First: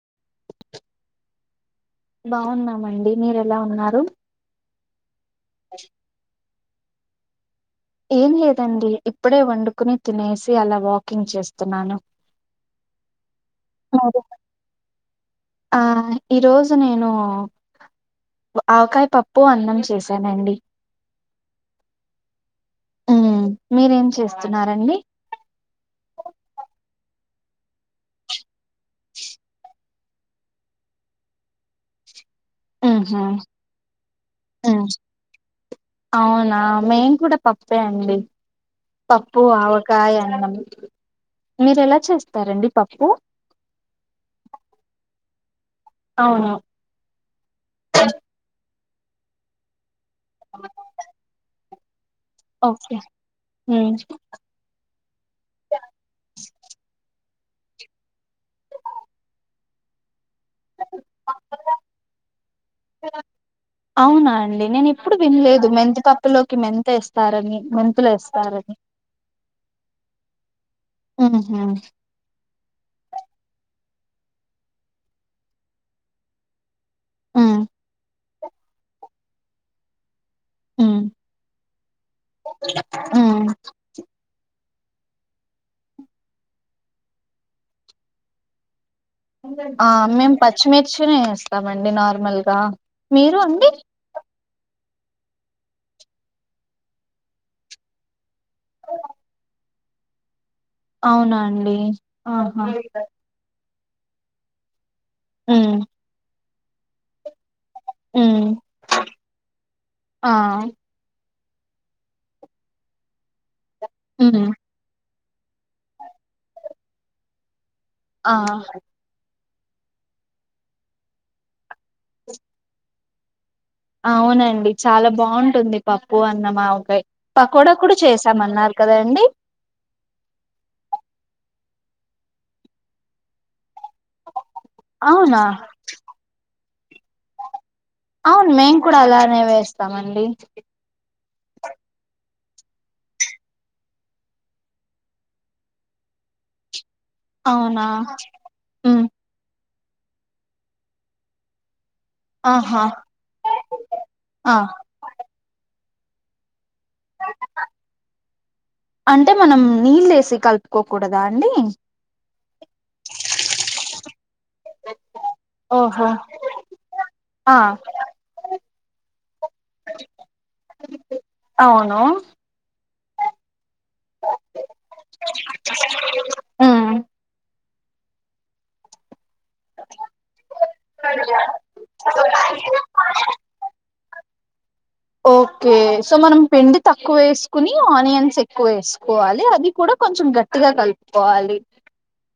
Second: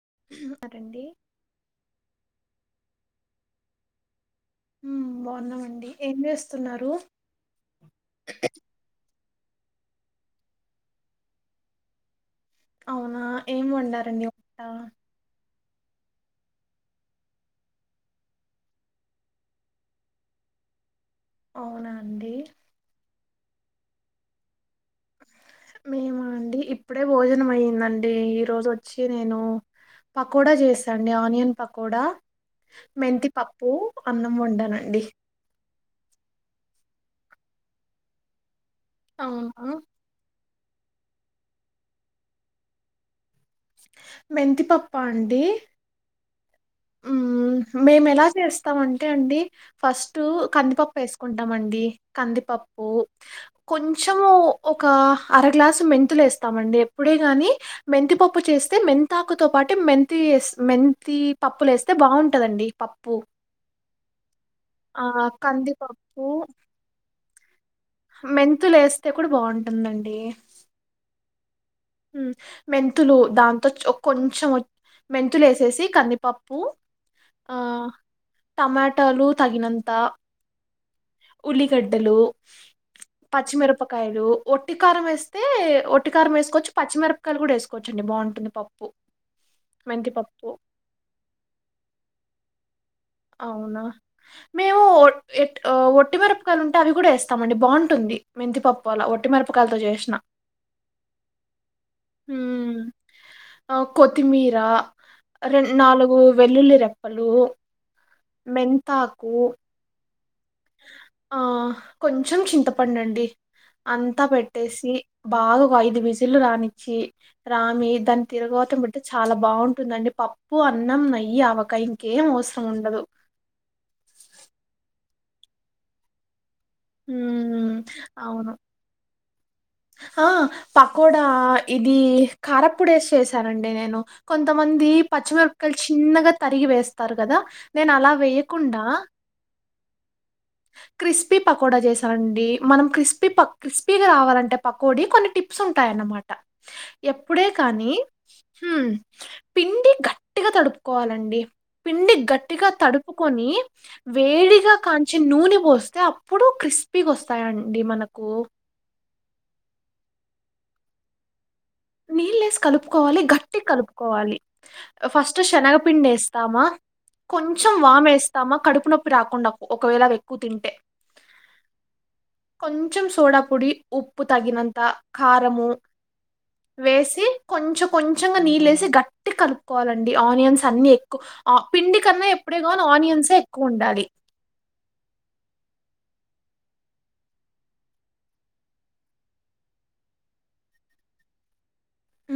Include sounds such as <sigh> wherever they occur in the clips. <inaudible> బాగున్నామండి మీరెలా ఉన్నారు? మ్ బా గున్నం అండి ఏం చేస్ సున్నారు ఏం లేదండి అప్పుడే వండుకుని తినేసి అలా వాకింగ్ చేస్తున్నాను అవునా ఏం అదే వండారండి ఒకట ఆ ఈరోజు నేను ఆవకాయ పప్పు అన్నం చేశానండి అవునా అండి ఉ మీరేం చేస్తున్నారండి మేము అండి ఇప్పుడే భోజనం అయ్యిందండి ఈరోజు వచ్చి నేను పకోడా చేసాండి ఆనియన్ పకోడా ఉహు మెంతి పప్పు అన్నం వండానండి అవునా మేం కూడా పప్పే అండి పప్పు అవునా ఆవకాయ అన్నం మీరు ఎలా చేస్తారండి పప్పు మెంతిపప్ప అండి అవును ఉ మేము ఎలా చేస్తామంటే అండి ఫస్ట్ టు కందిపప్పు వేసుకుంటాం అండి కందిపప్పు ఓకే హ్మ్. కొంచము ఒక అర గ్లాసు మెంతులు వేస్త ాం ఎప్పుడే గాని మెంతి పప్పు చేస్తే మెంతాకుతో పాటు మ థిస్ మెంతి పప్పులే వేస్తే బాగుంటందండి పప్పు అవునా ండి నేను ఎప్పుడు ఆహ్, వినలేదు కందిపప్పు, మెంతపప్పులోకి మెంత ఇస్తారని మ మెంతులు వేస్తే కూడా బాగుంటుందండి ఆహా మెంతులు దాంతో కొంచెం మెంతులు వేసేసి కందిపప్పు ఆ హ్మ్ టమాటాలు తగినంత హ్మ్ ఉల్లిగడ్డలు హ్మ్ పచ్చిమిరపకాయలు ఒట్టి కారం వేస్తే ఒట్టి కారం వేసుకొచ్చు పచ్చిమిరపయ కూడా వేసుకోవచ్చండి బాగుంటుంది పప్పు ఆ మెంతి మేము పప్పు. పచ్చిమిర్చిని ఇస్తామండి నార్మల్ దా అవునా మేము ఎ ఒట్టిమిరపకాయలు ఉంటే అవి కూడా వేస్తామ అండి బాగుంటుంది మెంతిపప్పు అలా ఒట్టి మిరపకాయలతో చేసిన అవునా అండి ఆహా కొత్తిమీరా రె హ్మ్ నాలుగు వెల్లుల్లి రెప్పలు హ్మ్ మెంతాకు ఆ ఆ కొంచెం చింతపండు అండి అంతా హ్మ్ పెట్టేసి బాగా ఒక ఐదు విజిలు రానిచ్చి రా మీ దా ఆ తిరగవత బట్టి చాలా బాగుంటుందండి పప్పు అన్నం నెయ్ ఆవకాయ ఇంకేం అవసరం ఉండదు అవునండి చాలా బాగుంటుంది పప్పు అన్నం ఆవ ఉమ్ అవును కదండి ఆ పకోడా ఇది కారపొడి వేసి చేసానండి నేను కొంతమంది అవునా పచ్చిమిరకాయలు చిన్నగా తరిగి వేస్త స్తారు కదా నేను అలా అవును మేయింగ్ కూడా అలానే వేస్తా ఇస్తామండి కృప్సీ పకోడా చేసాండి మనం క్రిస్పీ క్రిస్పీగా రావాలంటే పకోడి కొన్ని టిప్స్ ఉంటాయన్నమాట ఎప్పుడే అవునా కానీ హు హ్మ్ పిండి గట్టిగా తడుపుకోవాలండి పిండి గట్టిగా ఆహా తడుపుకొని ఆ వేడిగా కా ని పోస్తే అప్పుడు కిస్ కృప్సీ వస్తాయండి మనకు అంటే మనం నీళ్ళ వేసి కలుపుకోకూడదా అండి నీళ్నెస్ కలుపుకోవాలి గట్టి కలుపుకోవాలి ఫస్ట్ ఓహో శనగపిండి ఏస్తామా ఆ కొంచెం వామేస్తామా కడుపు కడుపు నొప్పి రాకుండా ఒకవేళ ఎక్కువ తింటే అవును కొంచం సోడా పొడి ఉప్పు తగినంత కారము ఉమ్ వేసి కొంచెం కొంచెంగా నీళ్ళ వేసి గట్ ట్టి కలుపుకోవాలండి ఆనియన్స్ అన్ని ఎక్కువ పిండి కన్నా ఎప్పుడే కానీ ఆనియన్స్ ఎక్కువ ఉండాలి ఓకే సో మనం పిండి తక్కువ వేసుకుని ఆనియన్స్ ఎక్కువ వేసుకోవాలి అది కూడా కొంచెం గట్టిగా కలుపుకోవాలి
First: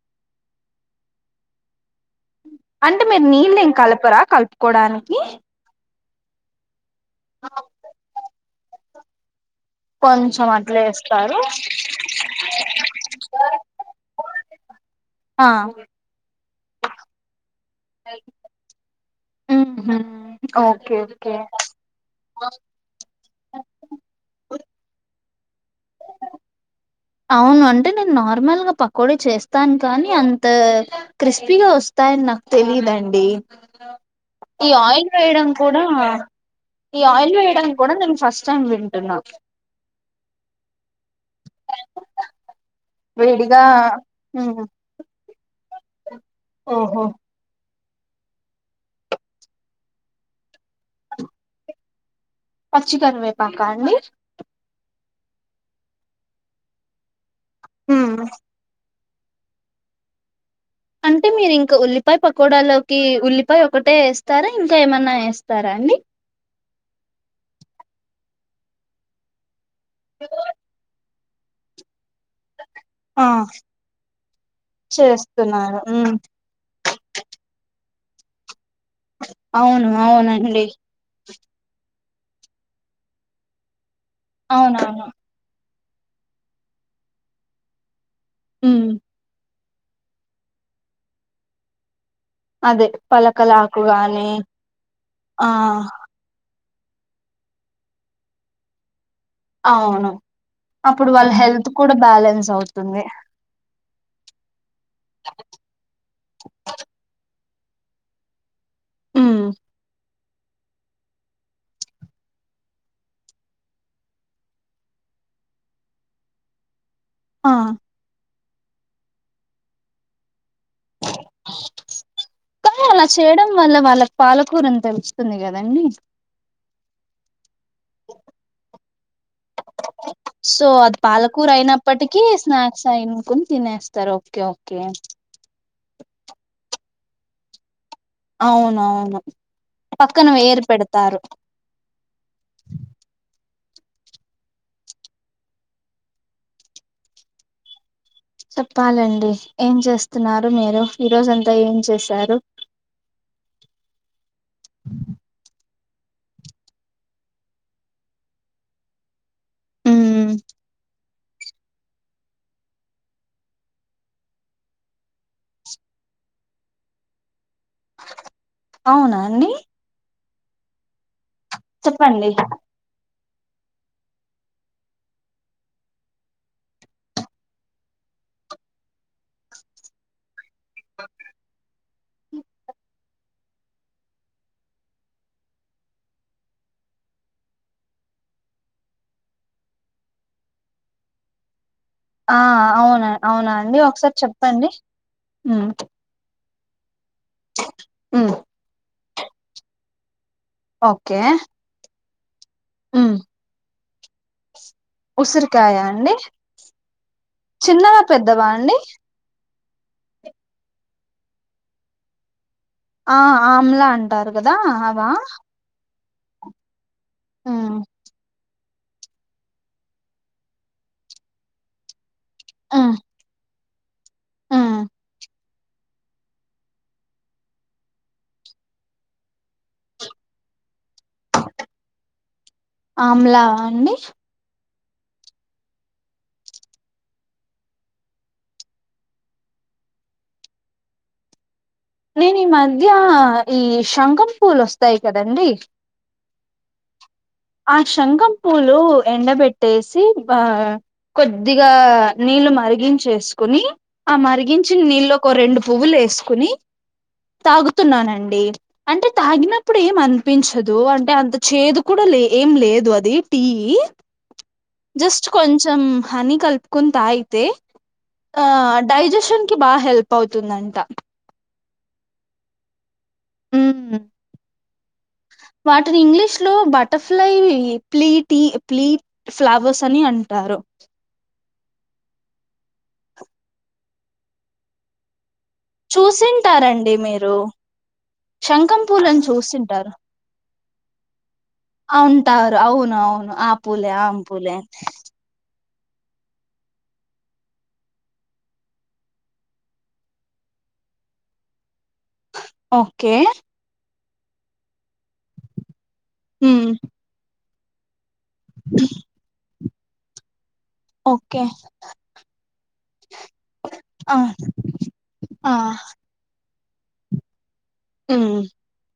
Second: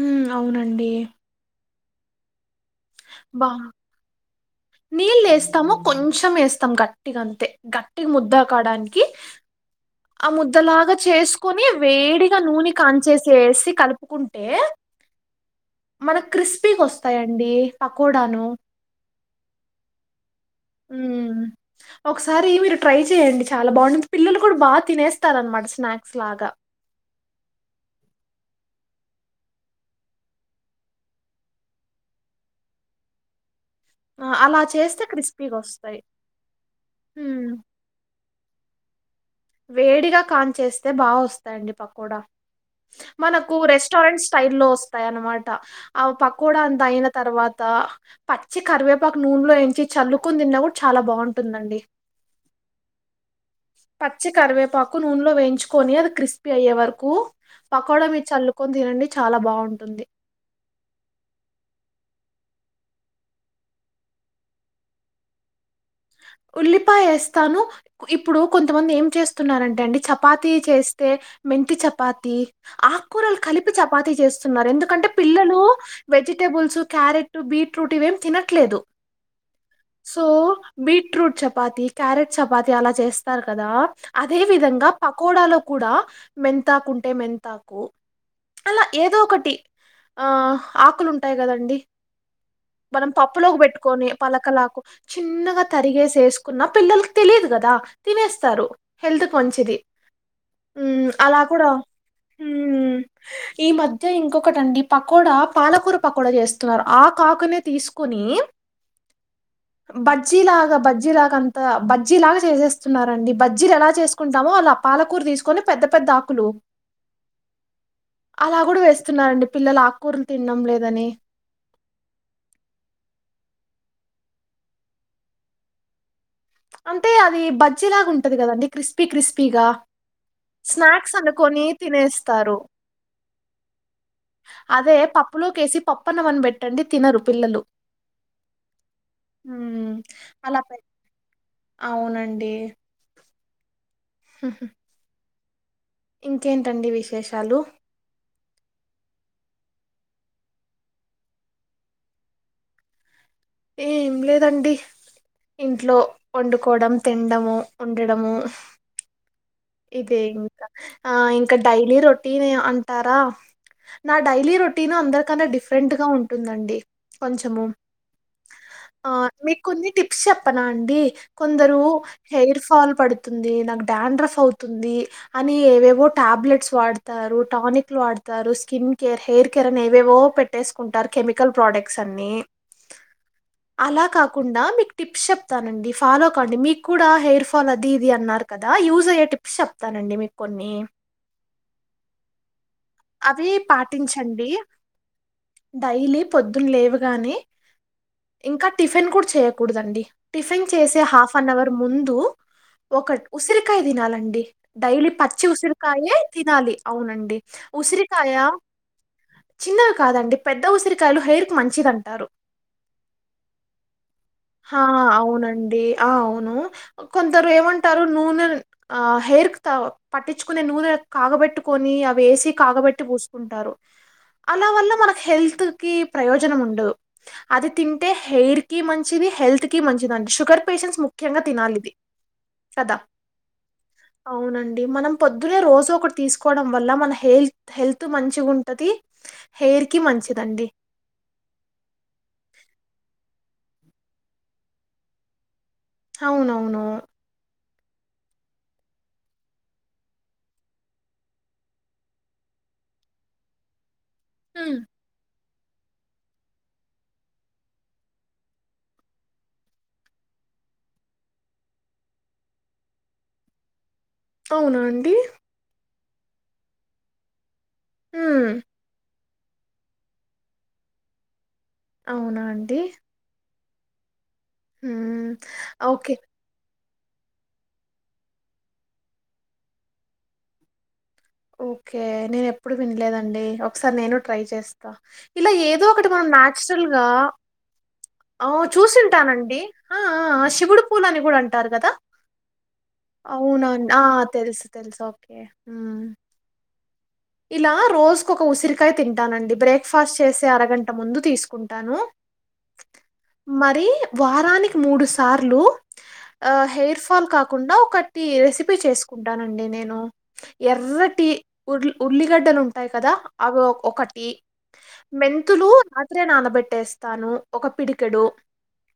ఉ అవునండి అ అంటే మీరు బా నీళ్ళ ఏం కలపరా కలుపుకోడానికి నీళ్ళేస్తాము, కొంచెం వేస్తాం కట్ట గట్టిగా అంతే గట్టిగా ముద్ద కావడానికి కి ఆ కొంచెం అట్లా ముద్దలాగా వేస్తారు చేసుకుొని వేడిగా నూనె కాంచేసి వేసి కలుపుకుంటు టె ఆ మన క్రిస్పి వస్తు వస్తాయండి పకోడాను ఉహు ఓకే ఓకే ఒకసారి మీరు ట్రై చెయండి చాలా బాగుంటుంది పిల్లలు కూడా బాగా తినేస్త స్తారనమాట స్నాక్స్ లాగా అవును అంటే నేను నార్మల్గా పకోడ చేస్తాను కానీ అంత క్రిస్పీగా వస్తాయని నాకు తెలియదండి ఆ! అలా ఈ చేస్తే ఆయిల్ వేయడం కూడా క్రిస్పీగొస్తాయి. ఈ ఆయిల్ హ్మ్. వేయడానికి కూడా నేను ఫస్ట్ టైం వి టున్న వేడిగా కాన్ చేేస్తే బాగా వస్తాయండి పకోడా మనకు వేడిగా రెస్టారెంట్ స్టైల్ ఉమ్, లో వస్తాయి అన్నమాట త ఆ పకోడా అంత ఓహో అయిన తర్వాత పచ్చి కరివేపాకు నూనెలో వంచి చల్లుకుొని తిన్నా కూడా చాలా బాగుంటుందండి పచ్చిికరీవే పా పచ్చి కరివేపాకు క్కు నూనెలో వేయించుకొని అది క్రిస్పీ అయ్యే వరకు పకోడా ఉమ్, మీద చల్లుకొని తినండి చాలా బావుంటుంది అంటే మీరు ఇంకా ఉల్లిపాయ పకోడాలోకి ఉల్లిపాయ ఒకటే ఏస్తారా ఇంకా ఏమన్నా ఏస్తారా అండి ఉల్లిపాయ వేస్తాను ఇప్పుడు కొంతమంది ఏం చేస్తున్నారంటే ండి చపాతి చేస్తే మెంతీ చపాతి ఆ ఆకూరలు కలిపి చపాతీ చేస్తున్నారు ఎందుకంటే పిల్లలు చేస్తున్నారు ఉమ్ వెజిటేబుల్స్ క్యారెట్ బీట్రూట్ వేం తినట్లేదు అవును సో, అవును అండి బీట్రూట్ చపాతి ఈ క్యారెట్ చపాతి అలా చేస్తారు కదా అదే విధంగా అవునవును పకోడాలో కూడా మెంతాకు ఉంటే మెంతాకు అలా ఉమ్ ఏదో ఒకటి ఆ ఆకులుంటాయి కదండి అదే మనం పప్పులోకి పలకలాకు పెట్టుకొని గాని పలకలాకు ఆ చిన్నగా తరిగేసి వేసుకున్నాం పిల్లలకి తెలియదు కదా తినేస్తారు హెల్త్ మంచిది అవును ఊ అప్పుడు వాళ్ళ అలా కూడా హెల్త్ ఊ బ్యాలెన్స్ అవుతుంది ఈ మధ్య ఇంకొకటండి పకోడా పాలకూర పకోడా చేస్తున్నారు ఆ కాకనే తీసుకుని ఉమ్ బద్ బజ్జీలాగా బజ్జీలాగా అంత బజ్జీ లాగా చేసేస్తున్నారండి బజ్జీలు ఎలా చేసుకుంటామో వాళ్లా పాలకూర తీసుకొని పెద్ద పెద్ద ఆకులు ఆ అలా కూడా వేస్తున్నారండి పిల్లలు ఆకూరలు తినడం లేదని కానీ అలా చేయడం వల్ల వాళ్ళకి పాలకూర అని వస్తుంది కదండి అంటే అది బజ్జి లాగా ఉంటది కదండి క్రిస్పీ క్రిస్పీ క్రిస్పీగా సో అది స్నాక్స్ పాలకూర అనుకోని అయినప్పటికీ తినేస్తారు స్నాక్స్ అయినుకుని తినేస్తారు ఓకే ఓకే అదే పప్పులోకి పప్పు అన్నం పెట్టండి తినరు పిల్లలు అవునవును మ్మ్ పక్కన అలా వేరు పె పెడతారు అవునండి ఉ హు ఇంకేంటండి విశేషాలు చెప్పాలండి ఏం చేస్తున్నారు మీరు ఈరోజంతా ఏం చేశారు ఏం లే కదండీ ఇంట్లో వండుకోవడం తినడం ఉండడం ఇదే ఉమ్ ఇంకా ఇంకా డైలీ రొటీన్ అంటారా నా డైలీ రొటీన్ అందరికంటే డిఫరెంట్ గా ఉంటుందండి కొంచెము ఆ అవునా అండి మీకు కొన్ని టిప్స్ చెప్పనా అండి కొందరు చెప్పండి హెయిర్ ఫాల్ పడుతుంది అది నాకు డాండ్రఫ్ అవుతుంది అని ఏవేవో టాబ్లెట్స్ వాడతారు టానికులు వాడతారు స్కిన్ కేర్ హెయిర్ కేర్ అని ఏవేవో పెడతారు పెట్టేసుకుంటారు కెమికల్ ప్రొడక్ట్స్ అన్ని అలా కాకుండా మీకు టిప్స్ చెప్తానండి ఫాలో అలా కాకుండా టిప్స్ చెప్తానండి మీరు ఫాలో కండి మీకు కూడా హెయిర్ ఫాల్ అది ఇది అన్నారు కదా యూజ్ అయ్యే టిప్స్ చెప్తానండి మీకు కొన్ని ఆ ఆ అవునా అవి అవునా అండి ఒకసారి పాటించండి. చెప్పండి న లేవ గానే ఉమ్ ఇంకా టిఫిన్ కూడా చేయకూడదండి టిఫిన్ చేసే ఓకే హాఫ్ అన్ అవర్ ముందు ఉమ్ ఒకటి ఉసిరికాయ తినాలండి డైలీ పచ్చి ఉసిరికాయ అండి ఉసిరికాయే తినాలి అవునండి చిన్నవా ఉసిరికాయ పెద్దవా అండి చిన్నవి కాదండి పెద్ద ఉసిరికాయలు హెయిర్ కు మంచిదింటారు ఆ ఆమ్లా అంటారు కదా ఆ అవా అవునండి ఆ అవును కొందరు ఉమ్ ఏమంటారు నూనెన్ ఆ హెయిర్ పట్టించుకునే నూనె కాగబెట్టుకొని అవి వేసి ఉమ్ కాగబెట్టి పూసుకుంటారు అలా ఉమ్ వల్ల మనకు హెల్త్ కి ప్రయోజనం ఉండదు అది తింటే హెయిర్ కి మంచిది హెల్త్ కి మంచిది అంట షుగర్ పేషెంట్స్ ముఖ్యంగా తినాలి ఇది కదా ఆమ్లా అండి అవునండి మనం పొద్దున్నే రోజు ఒకటి తీసుకోవడం వల్ల మన హెల్త్ హెల్త్ మంచిగా ఉంటది హెయిర్ కి మంచిదండి నేను ఈ మధ్య ఈ శంఖం పూలు వస్తాయి కాదండీ అవునవును ఆ శంఖం పూలు ఎండబెట్టేసి వా కొద్దిగా నీళ్లు మరిగించేసుకుని ఆ హ్మ్ మరిగించిన నీళ్లో ఒక రెండు పువ్వులు వేసుకుని తాగుతున్నానండి అంటే తాగినప్పుడు ఏం అనిపించదు అంటే అంత చేదు కూడా లే ఏం లేదు అది టీ అవునా అండి జస్ట్ కొంచం హని కలుపుకొని తాగితే ఆ హ్మ్ డైజెషన్ బాగా హెల్ప్ అవుతుందంట అవునా అండి మ్మ్ హ్మ్ వాటిని ఓకే ఇంగ్లీష్ లో బట్ట butterfly plea tea plea flowers అని అంటారు ఓకే నేను ఎప్పుడు వినలేదండి ఒకసారి నేను ట్రై చేస్తా ఇలా ఏదో ఒకటి మనం చూసింటారండి నాచురల్గా మీరు ఆ శంఖం పూలని చూసింటానండి అ ఆ శివుడు పూలన్ని గూడన్ అంటారు అవును అవును ఆ అవునండి. పూలే ఆ పూలే మ్మ్ ఇలా రోజుకు ఒక ఉసిరికాయ తింటానండి బ్రేక్ ఫాస్ట్ చేసే అరగంట ముందు తీసుకుం టాను ఓకే మరి వారానికి మూడు సార్లు ఆ మ్మ్ హెయిర్ ఫాల్ కా కాకుండా ఒక ఈ రెసిపీ చేసుకుంటానండి నేను ఆ ఎర్రటి ఓకే ఉల్లిగడ్డలుంటాయి కదా అవి ఆ ఒకటి ఆ మెంతులు రాత్రే నానబెట్టి పెట్టేస్తాను ఒక పిడికెడు మ్మ్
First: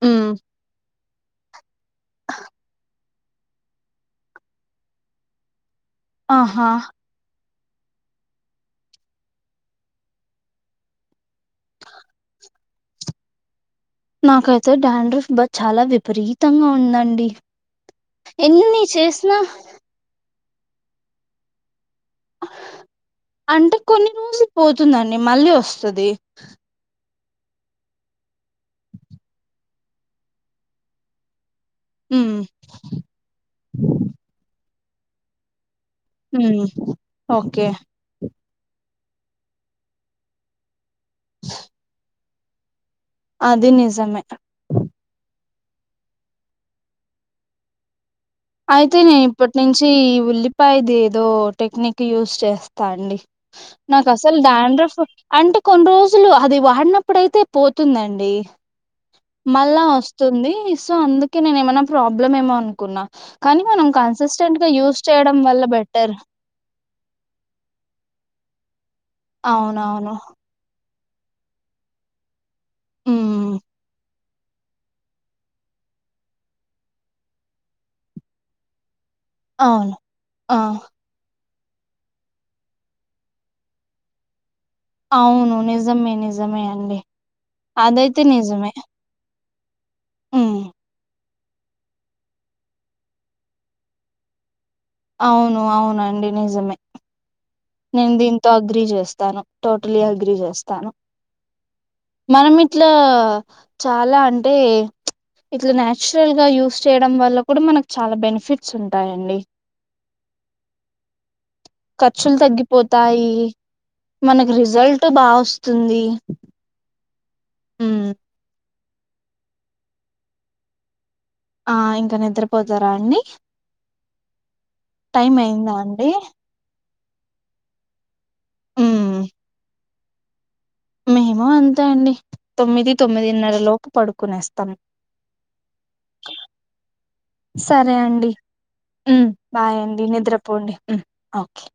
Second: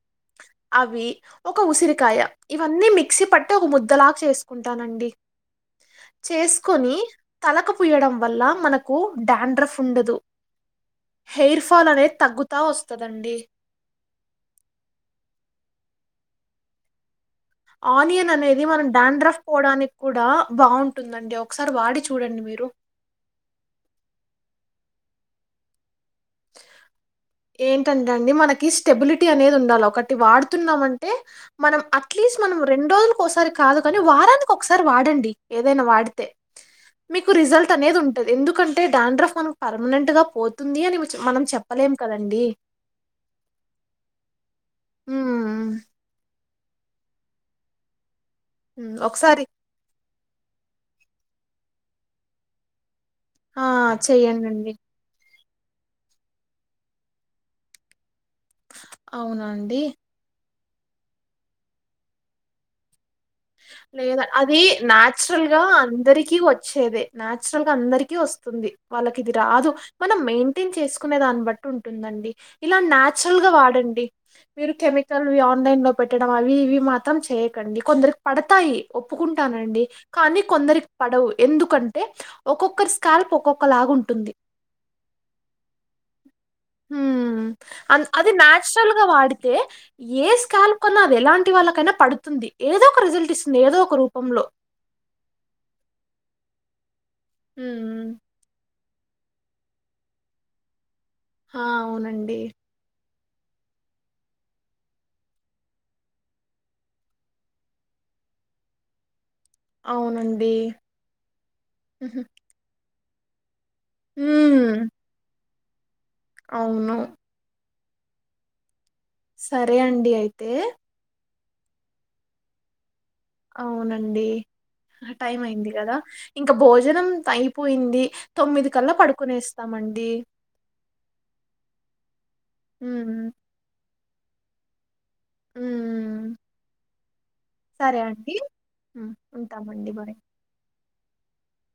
మ్మ్ అవి ఒక ఉసిరికి కాయ ఇవన్నీ సి పట్టి ఒక ముద్దలాగా చేసుకుంటానండి ఆహా చేసుకొని తలకు పూయడం వల్ల మనకు డాండ్రఫ్ ఉండదు హెయిర్ ఫాల్ అనేది తగ్గుతా వస్తుందండి నాకైతే డాండ్రిఫ్ బ చాలా విపరీతంగా ఉందండి ఆనియన్ అనేది ఎన్ని మనం చేసినా డాండ్రఫ్ పోవడానికి కూడా బాగుంటుందండి ఒకసారి వాడి చూడండి మీరు అంటే కొన్ని రోజులు పోతుందండి మళ్ళీ వస్తుంది ఏంటంటే అండి మనకి స్టెబిలిటీ అనేది ఉండాలి ఒకటి వాడుతున్నామంటే మనం హ్మ్ అట్లీస్ట్ మనం రెండు రోజులకి ఒకసారి కాదు కాని వారానికి ఒకసారి వాడండి వాడితే హ్మ్ మీకు ఓకే రిజల్ట్ అనేది ఉంటుంది ఎందుకంటే డాండ్రఫ్ మనకు పర్మనెంట్ గా పోతుంది అని మనం చెప్పలేం కదండి అది నిజమే ఆ అయితేనేే ఒకసారి ఇప్పటి నుంచి ఉల్లిపాయది ఏదో టెక్నిక్ యూజ్ చేస్తాండి ఆ నాకు అసలు చెయ్యనండి డాండ్రఫ్ అంటే కొన్ని రోజులు అది వాడినప్పుడు అయితే పోతుందండి అవునండి మళ్ళా వస్తుంది సో అందుకే నేనేమైనా ప్రాబ్లమేమొ అనుకున్నా కానీ మనం లేదా కన్సిస్టెంట్ అది గా యూస్ చేయడం నాచురల్ గా వల్ల బెటర్ అందరికి వచ్చేదే నాచురల్ గా అందరికీ వస్తుంది వాళ్ళకి ఇది రాదు అవునవును. మనం మెయింటైన్ చేసు కునే దాన్ని బట్టి ఉంటుందండి ఇలా నాన్చురల్ గా హ్మ్ వాడండి మీరు కెమికల్వి ఆన్లైన్ లో పెట్టడం అవి ఇవి మాత్రం చేయ్యకండి కొందరికి పడతాయి ఒప్పుకుంటానండి అవును. కానీ ఆ కొందరికి పడవు ఎందుకంటే ఒక్కొక్కరి స్కాల్ప్ ఒక్కొక్క లాగా ఉంటుంది అవును నిజమే నిజమే అండి హ్మ్. అదైతే నిజమే అయితే ఏ హ్మ్. స్కాల్ కొన్నా అది ఎలాంటి వాళ్ళకైనా పడుతుంది ఏదో రిజల్ట్ ఇస్తుంది ఏదో ఒక రూపంలో అవును అవునండి నిజమే హ్మ్. నీన్ దింతో అగ్రిచేస్తా వస్తాను టోటలీ అగ్రిచేస్తాను ఆ! అవునండి. మనం ఇట్లా చాలా అంటే ఇట్లా నాచురల్ గా యూస్ చేయడం వల్ల కూడా మనకు చాలా బెనిఫిట్స్ ఉంటాయండి. అవునండి పోతాయి మనకి హ్మ్. రిజల్ట్ బా వస్తు స్తుంది అవును. హు సరే అండి అయితే ఆ ఇంకా నిద్రపోతారా అండి అవునండి టైం అయింది అయిందా కదా అండి? ఇంకా భోజనం అయిపోయింది తొమ్మిది కల్లా హ్మ్. పడుకునేస్తామండి మేము అంతే అండి తొమ్మిది హ్మ్. తొమ్మిదిన్నర లోపు పడుకు కొనేస్తాం క హ్మ్. సరే అండి హ్మ్. ఉ బాయ్ ఉంటామండి. అండి నిద్రపోండి ఉ ఓకే